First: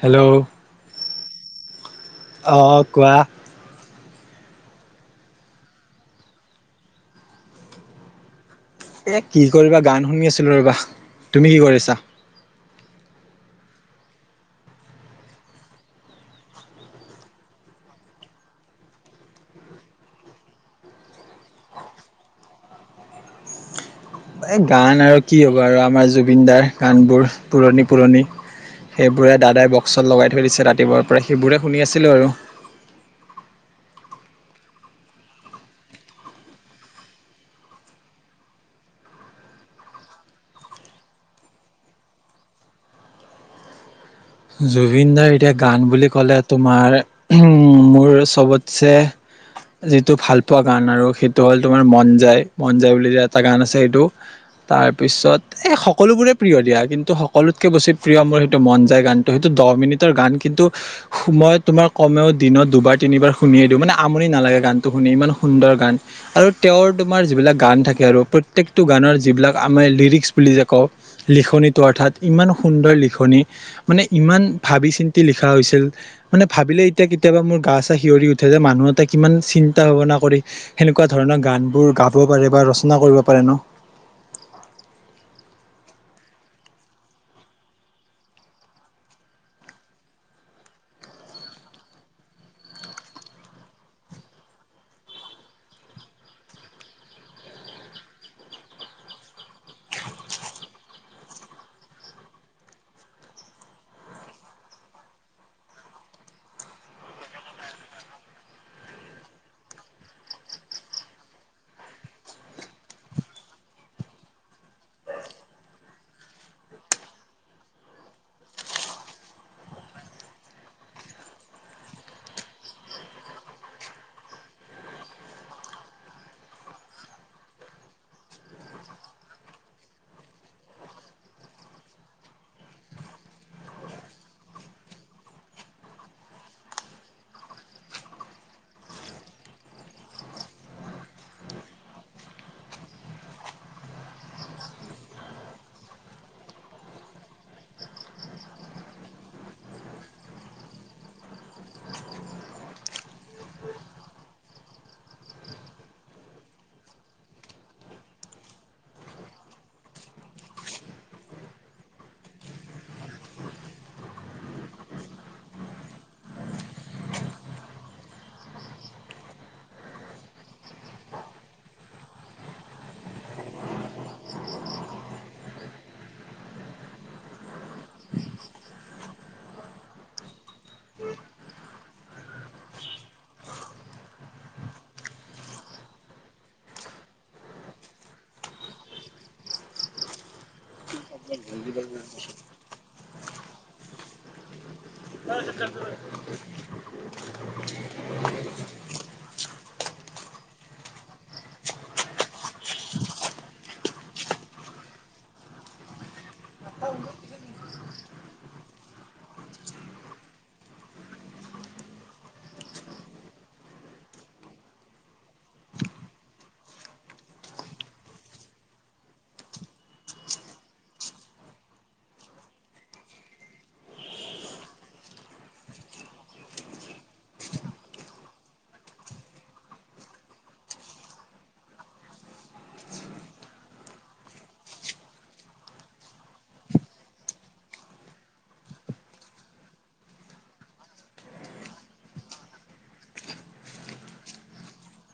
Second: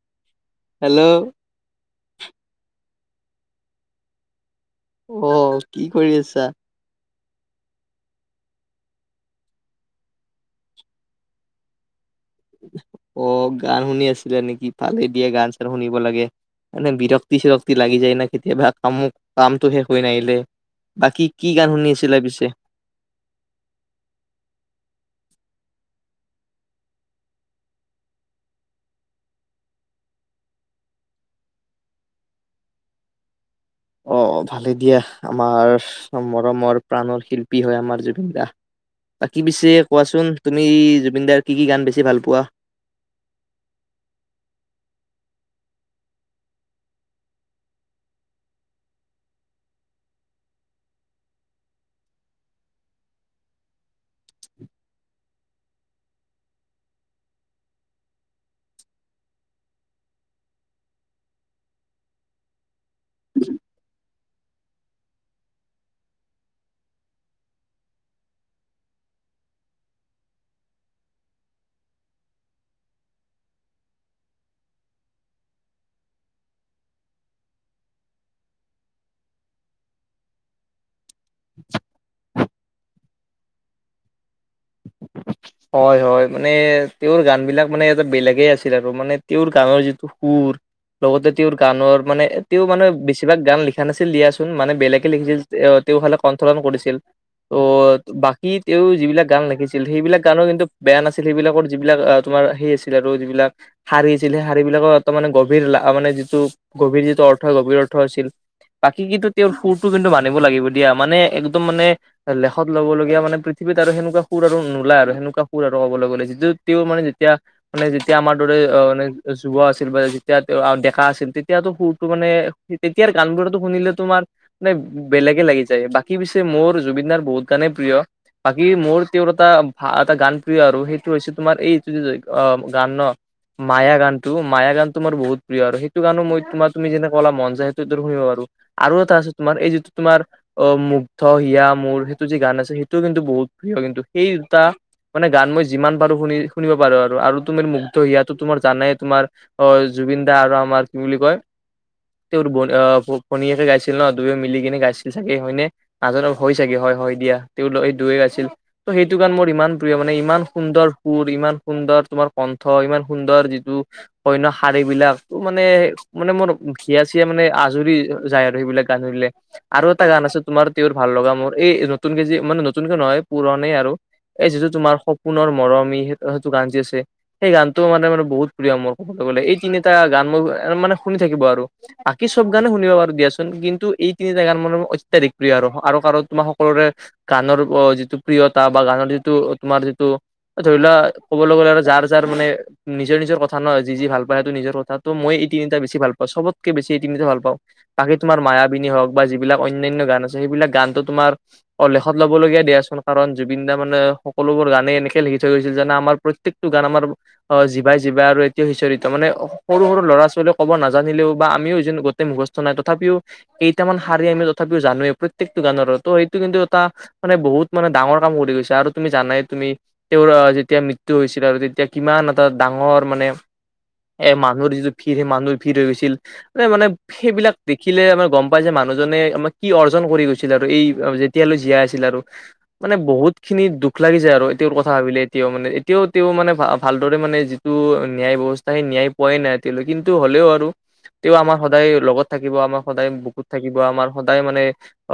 Hello. Hello. অঁ, কোৱা। অঁ, কি কৰি আছা? এ কি কৰিবা গান শুনি আছিলো ৰবা, তুমি কি কৰিছা? অ গান শুনি আছিলা নেকি? ভালে দিয়ে গান চান শুনিব লাগে। মানে বিৰক্তি চিৰক্তি লাগি যায় ন, কেতিয়াবা কাম কামটো শেষ হৈ নাহিলে। বাকী কি গান শুনি আছিলা পিছে? এ গান আৰু কি হ'ব আৰু আমাৰ জুবিন দাৰ গান বোৰ পুৰণি পুৰণি। সেইবোৰে দাদাই বক্সত লগাই থৈ দিছে ৰাতিপুৱাৰ পৰা, সেইবোৰে শুনি আছিলোঁ আৰু। অ ভালে দিয়া আমাৰ মৰমৰ প্ৰাণৰ শিল্পী হয়, আমাৰ জুবিন দা। বাকী পিছে কোৱাচোন তুমি জুবিনদাৰ কি কি গান বেছি ভাল পোৱা? জুবিন দাৰ এতিয়া গান বুলি ক'লে তোমাৰ উম, মোৰ চবতছে যিটো ভাল পোৱা গান আৰু সেইটো হ'ল তোমাৰ মন যায়, মন যায় বুলি এটা গান আছে সেইটো। তাৰপিছত এই সকলোবোৰে প্ৰিয় দিয়া কিন্তু সকলোতকৈ বেছি প্ৰিয় মোৰ সেইটো মন যায় গান টো, সেইটো দহ মিনিটৰ গান কিন্তু, মই তোমাৰ কমেও দিনত দুবাৰ তিনিবাৰ শুনিয়ে দিওঁ, মানে আমনি নালাগে গানটো শুনি ইমান সুন্দৰ গান। আৰু তেওঁৰ তোমাৰ যিবিলাক গান থাকে আৰু প্ৰত্যয়েকটো গানৰ যিবিলাক আমি লিৰিক্স বুলি যে কওঁ। লিখনিটো অৰ্থাৎ ইমান সুন্দৰ লিখনি। মানে ইমান ভাবি চিন্তি লিখা হৈছিল। মানে ভাবিলে এতিয়া কেতিয়াবা মোৰ গা চা সিঞঁৰি উঠে যে মানুহ এটা কিমান চিন্তা ভাৱনা কৰি সেনেকুৱা ধৰণৰ গান বোৰ গাব পাৰে বা ৰচনা কৰিব পাৰে ন। [inaudible] হয় হয়, মানে তেওঁৰ গান বিলাক মানে এটা বেলেগে আছিল আৰু মানে তেওঁৰ গানৰ যিটো সুৰ, লগতে তেওঁৰ গানৰ মানে তেওঁ মানে বেছিভাগ গান লিখা নাছিল দিয়াচোন মানে বেলেগে লিখিছিল। এ তেওঁ ফালে কণ্ঠলন কৰিছিল। ত বাকী তেওঁ যিবিলাক গান লিখিছিল সেইবিলাক গানো কিন্তু বেয়া নাছিল, সেইবিলাকৰ যিবিলাক অঁহ তোমাৰ সেই আছিল আৰু যিবিলাক শাৰী আছিল, সেই শাৰী বিলাকৰ তাৰ মানে গভীৰ মানে যিটো গভীৰ যিটো অৰ্থ গভীৰ অৰ্থ আছিল। বাকী কিটো তেওঁৰ সুৰটো কিন্তু মানিব লাগিব দিয়া মানে একদম মানে। লেখত ল'ব লগগীয়া মানে পৃথিৱীত আৰু সেনেকুৱা সুৰ আৰু নোলায় আৰু, সেনেকুৱা সুৰ আৰু কবলৈ গ'লে, যিটো তেওঁ মানে যেতিয়া মানে যেতিয়া আমাৰ দৰে মান যুৱ আছিল বা যেতিয়া ডেকা আছিল, তেতিয়াতো সুৰতটো মানে তেতিয়াৰ গানবোৰতো শুনিলে তোমাৰ মানে বেলেগে লাগি যায়, বাকী পিছে মোৰ জুবিনদাৰ বহুত গাণে প্ৰিয়। বাকি মুৰ তেওঁৰ এটা ভা এটা গান প্ৰিয় আৰু সেইটো হৈছে তোমাৰ এই যে অ' গান মায়া গানতটো, মায়া গান তোমাৰ বহুত প্ৰিয়। আৰু সেইটো গানো মই তোমাৰ তুমি যেনে ক'লা মন যায় সেইটো শুনিব পাৰো। আৰু এটা আছে, তোমাৰ এই যিটো তোমাৰ অ', মুগ্ধ হিয়া মোৰ সেইটো যি গান আছে, সেইটোও কিন্তু বহুত প্ৰিয় কিন্তু। সেই টা মানে গান মই যিমান পাৰো শুনি শুনিব পাৰো আৰু, তুমি মুগ্ধ সিয়াতো তোমাৰ জানাই তোমাৰ অ', জুবিন দা আৰু আমাৰ কি বুলি কয় তেওঁ ভতিয়েকে গাইছিল ন' দুয়ো মিলি কিনে গাইছিল চাগে হয়নে? আজ হৈ চাগে হয়- হয় দিয়া তেওঁ দুইও গাইছিল। যটো গান মোৰ ইমান প্ৰিয়, মানে ইমান সুন্দৰ সুৰ ইমান সুন্দৰ তোমাৰ কণ্ঠ, ইমান সুন্দৰ যিটো। অনইন শাৰী বিলাক মানে মানে মোৰ ঘিয়া চিয়া মানে আজৰি যায় আৰু সেইবিলাক গান খুনিলে। আৰু এটা গান আছে তোমাৰ তেওঁৰ ভাল লগা মোৰ, এই নতুনক যি মানে নতুনকে নহয় পুৰণেই আৰু। এই যিটো তোমাৰ সপোনৰ মৰমি সেই সেইটো গান যে আছে। সেই গানটো মানে মানে বহুত প্ৰিয় মোৰ, ক'বলৈ গ'লে এই তিনিটা গান মই মানে শুনি থাকিব আৰু। বাকী চব গানে শুনিব পাৰু দিয়াচোন, কিন্তু এই তিনিটা গান মান অত্যাধিক প্ৰিয়। আৰু আৰু কাৰ তোমাৰ সকলোৰে গানৰ যিটো প্ৰিয়তা বা গানৰ যিটো তোমাৰ যিটো ধৰি লোৱা ক'বলৈ গ'লে আৰু যাৰ যাৰ মানে নিজৰ নিজৰ কথা নহ যি যি ভাল পায়। সেইটো নিজৰ কথা ত' মই এই তিনিটা বেছি ভাল পাওঁ, চবতকে বেছি এই তিনিটা ভাল পাওঁ। বাকী তোমাৰ মায়াবিনী হওক বা যিবিলাক অন্যান্য গান আছে, সেইবিলাক গানতো তোমাৰ অলেখত ল'বলগীয়া দিয়াচোন কাৰণ জুবিন দা মানে সকলোবোৰ গানেই এনেকে লিখি থৈ গৈছিল, যেনে আমাৰ প্ৰত্যেকটো গান আমাৰ অ', জিভাই জিভা আৰু এতিয়া সিঁৰিত মানে, সৰু সৰু ল'ৰা ছোৱালীয়ে ক'ব নাজানিলেও বা আমিও য' মুখস্থ নাই তথাপিও কেইটামান শাৰী আমি তথাপিও জানোৱেই প্ৰত্যেকটো গানৰো, ত' সেইটো কিন্তু এটা মানে বহুত মানে ডাঙৰ কাম কৰি গৈছে আৰু তুমি জানাই তুমি তেওঁৰ আহ যেতিয়া মৃত্যু হৈছিল আৰু তেতিয়া কিমান এটা ডাঙৰ মানে এ' মানুহৰ যিটো ভিৰ সেই মানুহৰ ভিৰ হৈ গৈছিল এ' মানে সেইবিলাক দেখিলে আমাৰ গম পাই যে, মানুহজনে আমাৰ কি অৰ্জন কৰি গৈছিল, আৰু এই যেতিয়ালৈ জীয়াই আছিল আৰু। মানে বহুত খিনি দুখ লাগি যায় আৰু এতিৰ কথা ভাবিলে এতিয়াও মানে এতিয়াও, তেওঁ মানে ভালদৰে মানে টো ন্যায় ব্যয়ৱস্থা সেই ন্যায় পোৱাই নাই, এতিয়াল কিন্তু হ'লেও আৰু তে আমাৰ সদায় লগত থাকিব, আমাৰ সদায় বুকুত থাকিব আমাৰ সদায় মানে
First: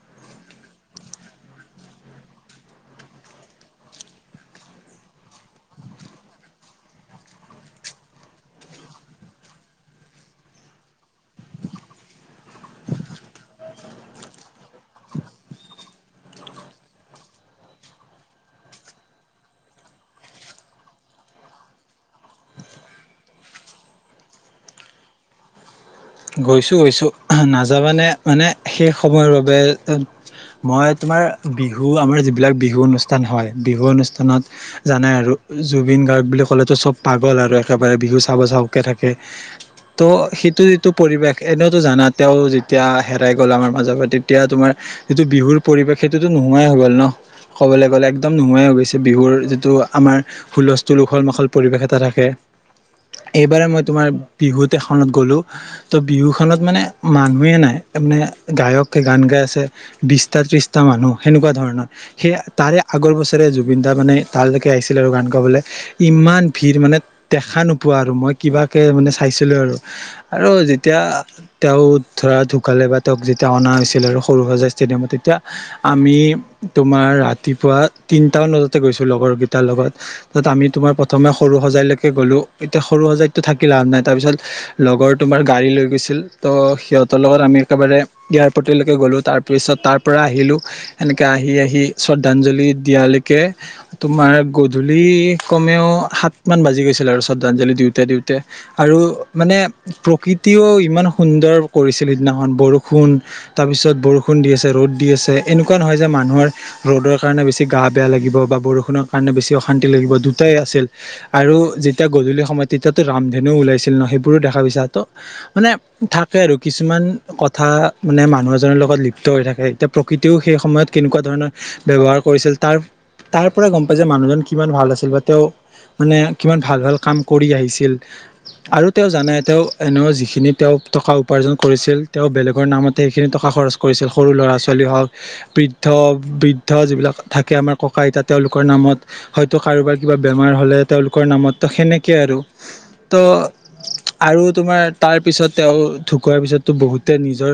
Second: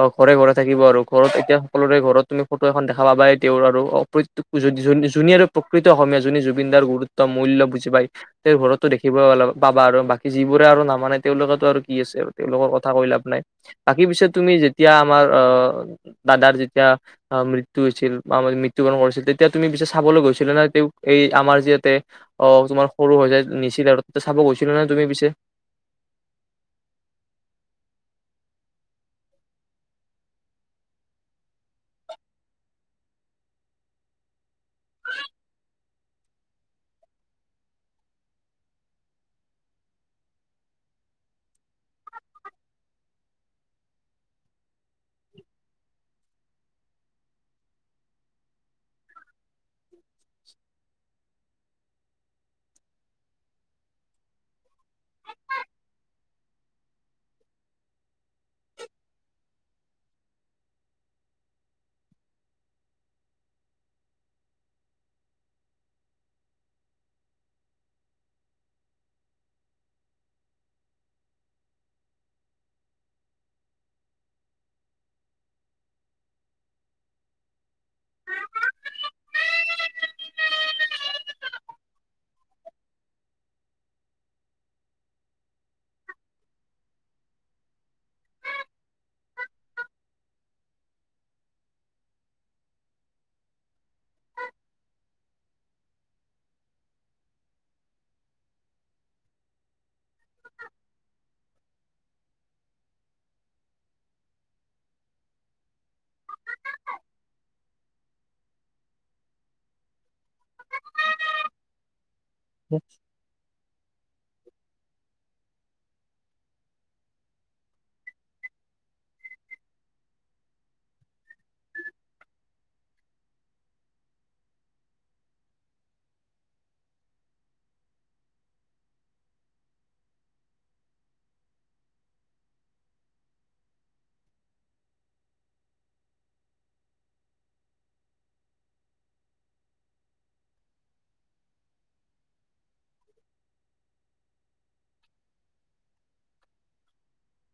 অ', ঘৰে ঘৰে থাকিব আৰু ঘৰত এতিয়া সকলোৰে ঘৰত তুমি ফটো এখন দেখা পাব পাই তেওঁৰ আৰু, পত্যক যুন আৰু প্ৰকৃত অসমীয়া যোনে জুবিনদাৰ গুৰুত্ব মূল্য বুজি পায়। তেওঁৰ ঘৰতটো দেখিব পাবা আৰু বাকী যিবোৰে আৰু নামানে তেওঁলোকেতো আৰু কি আছে আৰু তেওঁলোকৰ কথা কৈ লাভ নাই। বাকী পিছত তুমি যেতিয়া আমাৰ আহ দাদাৰ যেতিয়া মৃত্যু হৈছিল বা আ মৃত্যুকৰৰণ কৰিছিল, তেতিয়া তুমি পিছে চাবলৈ গৈছিলা নে? তেওঁ এই আমাৰ যিয়াতে অ', তোমাৰ সৰুসজাই নিছিলিলে আৰু তাতে চাব গৈছিলো নে তুমি পিছে? গৈছো- গৈছো নাযাবানে মানে সেই সময়ৰ বাবে। মই তোমাৰ বিহু আমাৰ যিবিলাক বিহু অনুষ্ঠান হয়। বিহু অনুষ্ঠানত জানাই আৰু জুবিন গাৰ্গ বুলি ক'লেতো চব পাগল আৰু একেবাৰে বিহু চাব- চাবকে থাকে। ত' সেটো টো পৰিৱেশ এনেওঁতো জানা তেওঁ যেতিয়া হেৰাই গ'ল আমাৰ মাজৰ পৰা তেতিয়া তোমাৰ যিটো বিহুৰ পৰিৱেশ সেইটোতো নোহোৱাই হৈ গ'ল ন, ক'বলৈ গ'লে একদম নোহোৱাই হৈ গ ছে বিহুৰ যিটো আমাৰ হুলস্থুল, উখল-মাখল পৰিৱেশ এটা থাকে। এইবাৰে মই তোমাৰ বিহুত এখনত গ'লোঁ ত' বিহু খনত মানে মানুহে নাই এ, মানে গায়ক গান গাই আছে বিছটা-ত্ৰিছটা মানুহ সেনেকুৱা ধৰণৰ সে তাৰে আগৰ বছৰে জুবিন দা মানে তালৈকে আহিছিল আৰু গান গাবলে। ইমান ভিৰ মানে দেখা নোপোৱা আৰু মই কিবাকে মানে চাইছিলোঁ আৰু। আৰু যেতিয়া তেওঁ ধৰা ঢুকালে বা তেওঁক যেতিয়া অনা হৈছিল আৰু সৰুসজাই ষ্টেডিয়ামো তেতিয়া আমি তোমাৰ ৰাতিপুৱা তিনটামান বজাতে গৈছোঁ, লগৰ কেইটাৰ লগত তাত আমি তোমাৰ প্ৰথমে সৰু সজাই লৈকে গ'লোঁ এতিয়া সৰু সজাইতটো থাকি লাভ নাই তাৰপিছত লগৰ তোমাৰ গাড়ী লৈ গৈছিল তো সিহঁতৰ লগত আমি একেবাৰে এয়াৰপৰ্টলৈকে গ'লো তাৰ পিছত তাৰ পৰা আহিলোঁ এনেকে আহি, আহি শ্ৰদ্ধাঞ্জলি দিয়ালৈকে তোমাৰ গধূলি কমেওঁ সাত মান বাজি গৈছিল আৰু শ্ৰদ্ধাঞ্জলি দিওঁতে, দিওঁতে। আৰু মানে প্ৰকৃতিও ইমান সুন্দৰ কৰিছিল সিদিনাখন বৰষুণ তাৰপিছত বৰষুণ দি আছে, ৰ'দ দি আছে এনেকুৱা নহয় যে মানুহৰ ৰ'দৰ কাৰণে বেছি গা বেয়া লাগিব বা বৰষুণৰ কাৰণে বেছি অশান্তি লাগিব দু টাই আছিল আৰু যেতিয়া গধূলি সময়ত তেতিয়াতো ৰামধেনুওঁ ওলাইছিল ন, সেইবোৰো দেখা পাইছ [unintelligible] মানে থাকে আৰু কিছুমান কথা মানে মানুহ এজনৰ লগত লিপ্ত হৈ থাকেই। এতিয়া প্ৰকৃতিওঁ সেই সময়ত কেনেকুৱা ধৰণৰ ব্যৱহাৰ কৰিছিল তাৰ তাৰ পৰাই গম পাই যে, মানুহজন কিমান ভাল আছিল বা তেওঁ মানে কিমান ভাল, ভাল কাম কৰি আহিছিল আৰু তেওঁ জানে তেওঁ এনেও যিখিনি তেওঁ টকা উপাৰ্জন কৰিছিল তেওঁ বেলেগৰ নামতে সেইখিনি টকা খৰচ কৰিছিল সৰু ল'ৰা-ছোৱালী হওঁক বৃদ্ধ, বৃদ্ধ যিবিলাক থাকে আমাৰ ককা-আইতা তেওঁলোকৰ নামত হয়তো কাৰোবাৰ কিবা বেমাৰ হ'লে তেওঁলোকৰ নামত ত' সেনেকে আৰু। ত, আৰু তোমাৰ তাৰ পিছত তেওঁ ঢুকোৱাৰ পিছততো বহুতে নিজৰ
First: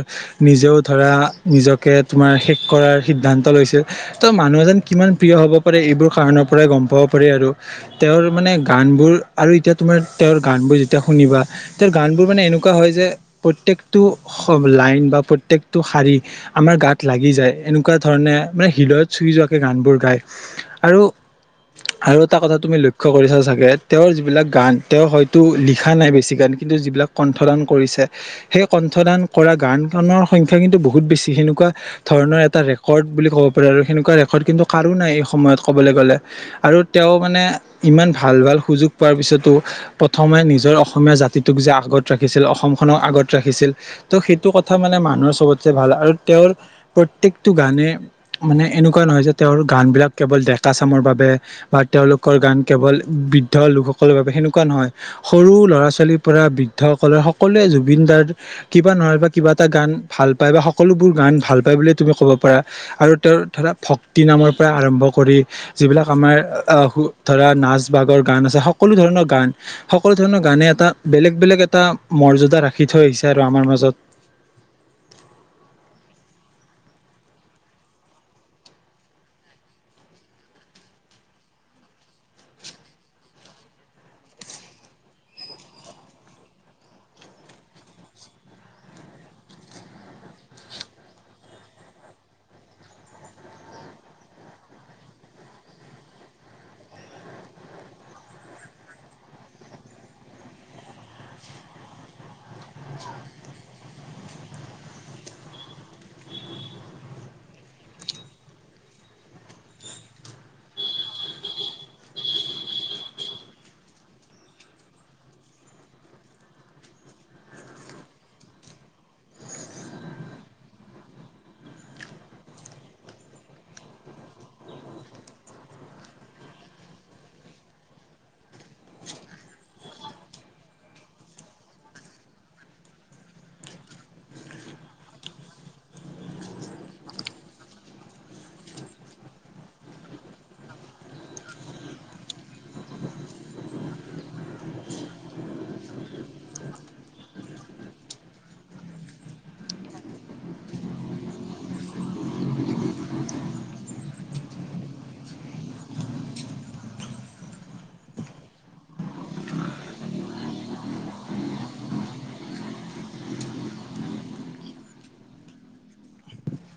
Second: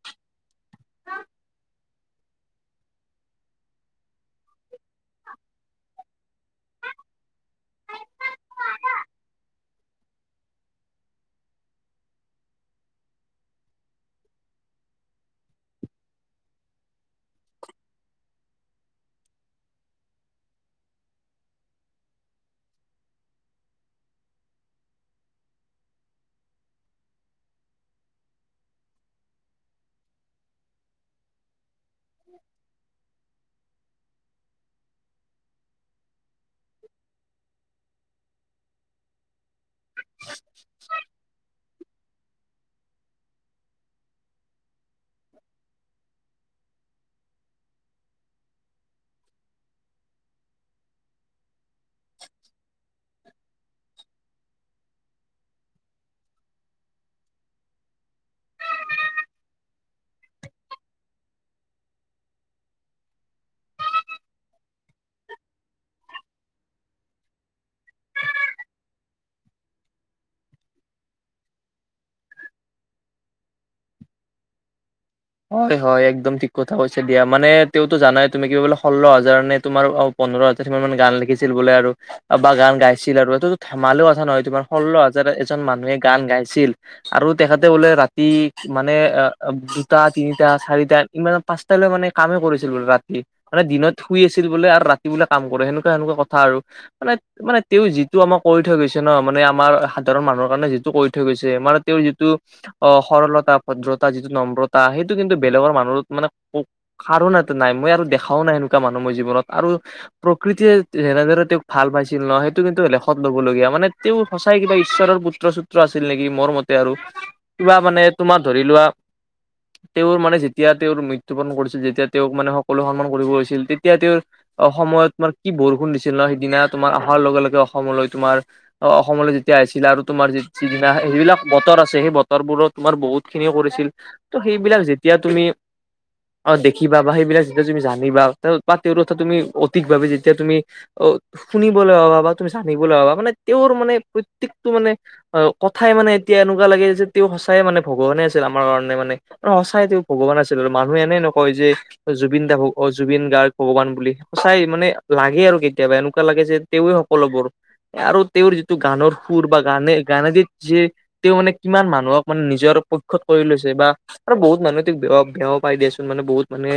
নিজেও ধৰা নিজ কে তোমাৰ শেষ কৰাৰ সিদ্ধান্ত লৈছে ত' মানুহ এজন কিমান প্ৰিয় হ'ব পাৰে এইবোৰ কাৰনৰ পৰাই গম পাব পাৰি আৰু। তেওঁৰ মানে গান বোৰ আৰু এতিয়া তোমাৰ তেওঁৰ গান বোৰ যেতিয়া শুনিবা তেওঁৰ গানবোৰ মানে এনেকুৱা হয় যে, প্ৰত্যেকটো লাইন বা প্ৰত্যেকটো শাৰী আমাৰ গাত লাগি যায় এনেকুৱা ধৰণে মানে, হৃদয়ত চুই যোৱাকে গান বোৰ গায়। আৰু আৰু এটা কথা তুমি লক্ষ্য কৰিছা চাগে, তেওঁৰ যিবিলাক গান তেওঁ হয়তো লিখা নাই বেছি গান কিন্তু যিবিলাক কণ্ঠদান কৰিছে সেই কণ্ঠদান কৰা গান খনৰ সংখ্যা কিন্তু বহুত বেছি, সেনেকুৱা ধৰণৰ এটা ৰেকৰ্ড বুলি ক'ব পাৰা আৰু সেনেকুৱা ৰেকৰ্ড কিন্তু কাৰোঁ নাই এই সময়ত কবলৈ গ'লে। আৰু তেওঁ মানে ইমান ভাল, ভাল সুযোগ পোৱাৰ পিছতো প্ৰথমে নিজৰ অসমীয়া জাত তিটোক যে আগত ৰাখিছিল, অসমখনক আগত ৰাখিছিল ত' সেইটো কথা মানে মানুহৰ চবতচে ভাল আৰু তেওঁৰ প্ৰত্যকটো গানে মানে এনেকুৱা নহয় যে, তেওঁৰ গানবিলাক কেৱল ডেকা চামৰ বাবে বা তেওঁলোকৰ গান কেৱল বৃদ্ধ লোকসকলৰ বাবে সেনেকুৱা নহয় সৰু ল'ৰা ছোৱালী পৰা বৃদ্ধসকলৰ সকলোৱে জুবিনদাৰ কিবা নহ'বা কিবা এটা গান ভাল পায় বা সকলোবোৰ গান ভাল পায় বুলিয়ে তুমি ক'ব পাৰা আৰু তেওঁ ধৰা ভক্তি নামৰ পৰা আৰম্ভ কৰি যিবিলাক আমাৰ আহ ধৰা নাচ বাগৰ গান আছে সকলো ধৰণৰ গান সকলো ধৰণৰ গানে এটা বেলেগ বেলেগ এটা মৰ্যদা ৰাখি থৈ আহিছে আৰু আমাৰ মাজত হয় হয় একদম ঠিক কথা কৈছে দিয়া মানে তেওঁতো জানাই তুমি কিবা বোলে ষোল্ল হাজাৰ নে তোমাৰ পোন্ধৰ হাজাৰ মান গান লিখিছিল বোলে আৰু বা গান গাইছিল আৰু এইটোতো ধেমালি কথা নহয় তোমাৰ ষোল্ল হাজাৰ এজন মানুহে গান গাইছিল আৰু তেখেতে বোলে ৰাতি মানে অ দুটা, তিনিটা, চাৰিটা, ইমান পাঁচটালৈ মানে কামেই কৰিছিল বোলে ৰাতি। মানে দিনত শুই আছিল বোলে আৰু ৰাতি বোলে কাম কৰে সেনেকুৱা সেনেকুৱা কথা আৰু মানে মানে তেওঁ যিটো আমাক কৰি থৈ গৈছে ন মানে আমাৰ সাধাৰণ মানুহৰ কাৰণে যিটো কৰি থৈ গৈছে মানে তেওঁৰ যিটো অ সৰলতা ভদ্ৰতা যিটো নম্ৰতা সেইটো কিন্তু বেলেগৰ মানুহত মানে কাৰো তাতে নাই মই আৰু দেখাও নাই এনেকুৱা মানুহ মই জীৱনত আৰু প্ৰকৃতিয়ে যেনেদৰে তেওঁক ভাল পাইছিল ন সেইটো কিন্তু লেখত ল'বলগীয়া মানে তেওঁ সঁচাই কিবা ঈশ্বৰৰ পুত্ৰ চুত্ৰ আছিল নেকি মোৰ মতে আৰু কিবা মানে তোমাৰ ধৰি লোৱা তেওঁৰ মানে যেতিয়া তেওঁৰ মৃত্যু পৰণ কৰিছিল যেতিয়া তেওঁক মানে সকলোৱে সন্মান কৰিব হৈছিল তেতিয়া তেওঁৰ অসমত তোমাৰ কি বৰষুণ দিছিল ন সিদিনা তোমাৰ অহাৰ লগে লগে অসমলৈ তোমাৰ অ অসমলৈ যেতিয়া আহিছিলে আৰু তোমাৰ যিদিনা সেইবিলাক বতৰ আছে সেই বতৰবোৰত তোমাৰ বহুত খিনিয়ে কৰিছিল ত সেইবিলাক যেতিয়া তুমি অ দেখিবা বা সেইবিলাক যেতিয়া তুমি জানিবা বা তেওঁৰ কথা তুমি সঠিকভাৱে যেতিয়া তুমি অ শুনিবলৈ পাবা বা তুমি জানিবলৈ পাবা মানে তেওঁৰ মানে প্ৰত্যেকটো মানে অ কথাই মানে এতিয়া এনেকুৱা লাগে যে তেওঁ সঁচাইে মানে ভগৱানে আছিল আমাৰ কাৰণে মানে। অঁ সঁচাই তেওঁ ভগৱান আছিলে আৰু মানুহে এনেই নকয় যে জুবিন দা অ জুবিন গাৰ্গ ভগৱান বুলি সঁচাই মানে লাগে আৰু কেতিয়াবা এনেকুৱা লাগে যে তেওঁৱে সকলোবোৰ আৰু তেওঁৰ যিটো গানৰ সুৰ বা গানে গানে যে তেওঁ মানে কিমান মানুহক মানে নিজৰ পক্ষত কৰি লৈছে বা আৰু বহুত মানুহে তেওঁক বেয়াও পায় দিয়াচোন মানে বহুত মানে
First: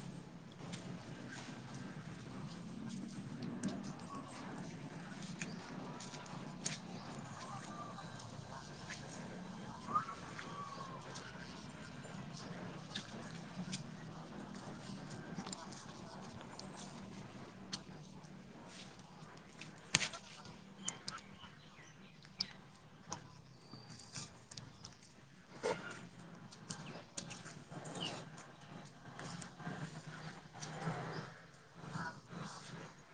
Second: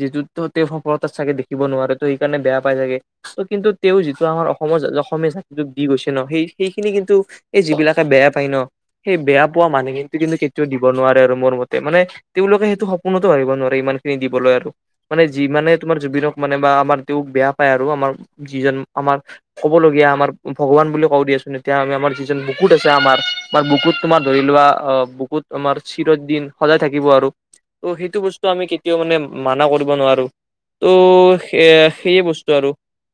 যিটোতো তেওঁ সফলতা চাগে দেখিব নোৱাৰে তো সেইকাৰণে বেয়া পাই চাগে ত' কিন্তু তেওঁ যিটো আমাৰ অসমৰ অসমীয়া জাতিটোক দি গৈছে ন সেই সেইখিনি কিন্তু এই যিবিলাকে বেয়া পায় ন সেই বেয়া পোৱা মানুহখিনি কিন্তু কেতিয়াও দিব নোৱাৰে আৰু মোৰ ম তে মানে তেওঁলোকে সেইটো সপোনতো ভাবিব নোৱাৰে ইমান খিনি দিবলৈ আৰু মানে যি মানে তোমাৰ জুবিনক মানে বা আমাৰ তেওঁক বেয়া পায় আৰু আমাৰ যিজন আমাৰ ক'বলগীয়া আমাৰ ভগৱান বুলি কওঁ দিয়াচোন এতিয়া আমাৰ যিজন বুকুত আছে আমাৰ আমাৰ বুকুত তোমাৰ ধৰি লোৱা অ বুকুত আমাৰ চিৰদিন সদায় থাকিব আৰু ত' সেইটো বস্তু আমি কেতিয়াও মানে মানা কৰিব নোৱাৰোঁ ত' সেয়ে সেই বস্তু আৰু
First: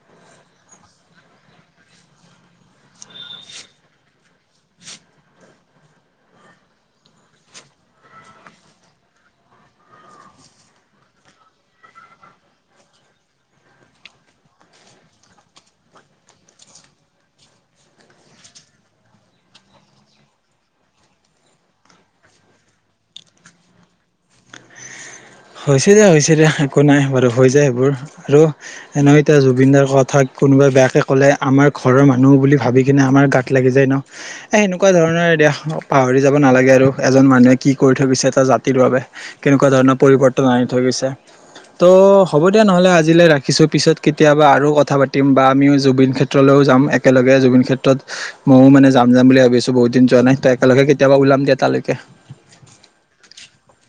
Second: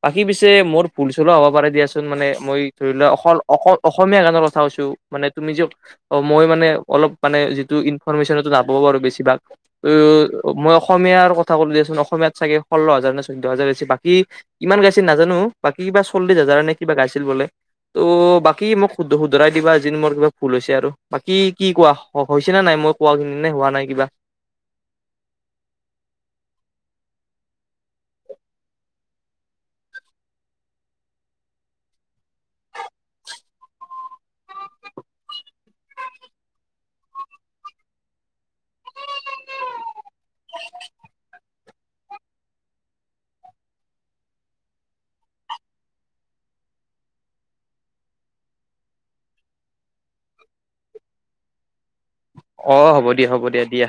বাকী পিছে মোৰ ভুল চুলো হ'ব পাৰে দিয়াচোন মানে মই ধৰি লোৱা অকল অ অসমীয়া গানৰ কথা কৈছোঁ মানে তুমি যে অ মই মানে অলপ মানে যিটো ইনফৰমেশ্যনটো যাব পাৰো বেছিভাগ অ মই অসমীয়াৰ কথা কলো দিয়াচোন অসমীয়াত চাগে ষোল্ল হাজাৰ ন চৈধ্য হাজাৰ বাকী কিমান গাইছিল নাজানো বাকী কিবা চল্লিশ হাজাৰ নে কিবা গাইছিল বোলে ত' বাকী মোক শুধৰাই দিবা যি মোৰ কিবা ভুল হৈছে আৰু বাকী কি কোৱা হৈছে নে নাই মো ৰ [unintelligible] নে হোৱা নাই কিবা হৈছে দে হৈছে দে একো নাই বাৰু হৈ যায় সেইবোৰ আৰু এনেও এতিয়া জুবিনদাৰ কথা কোনোবাই বেয়াকৈ ক'লে আমাৰ ঘৰৰ মানুহ বুলি ভাবি কিনে আমাৰ গাত লাগি যায় ন। এই এনেকুৱা ধৰণৰ এতিয়া পাহৰি যাব নালাগে আৰু এজন মানুহে কি কৰি থৈ গৈছে এটা জাতিৰ বাবে। কেনেকুৱা ধৰণৰ পৰিৱৰ্তন আনি থৈ গৈছে। তোৰ হ'ব দিয়া নহ'লে আজিলৈ ৰাখিছোঁ। পিছত কেতিয়াবা আৰু কথা পাতিম বা আমিও জুবিন ক্ষেত্ৰ ক্ষেত্ৰলৈও যাম, একেলগে জুবিন ক্ষেত্ৰত মইয়ো মানে যাম যাম বুলি ভাবি আছোঁ বহুত দিন যোৱা নাই। তেই একেলগে কেতিয়াবা ওলাম দিয়া তালৈকে অ' হ'ব দিয়া, হ'ব দিয়া, দিয়া।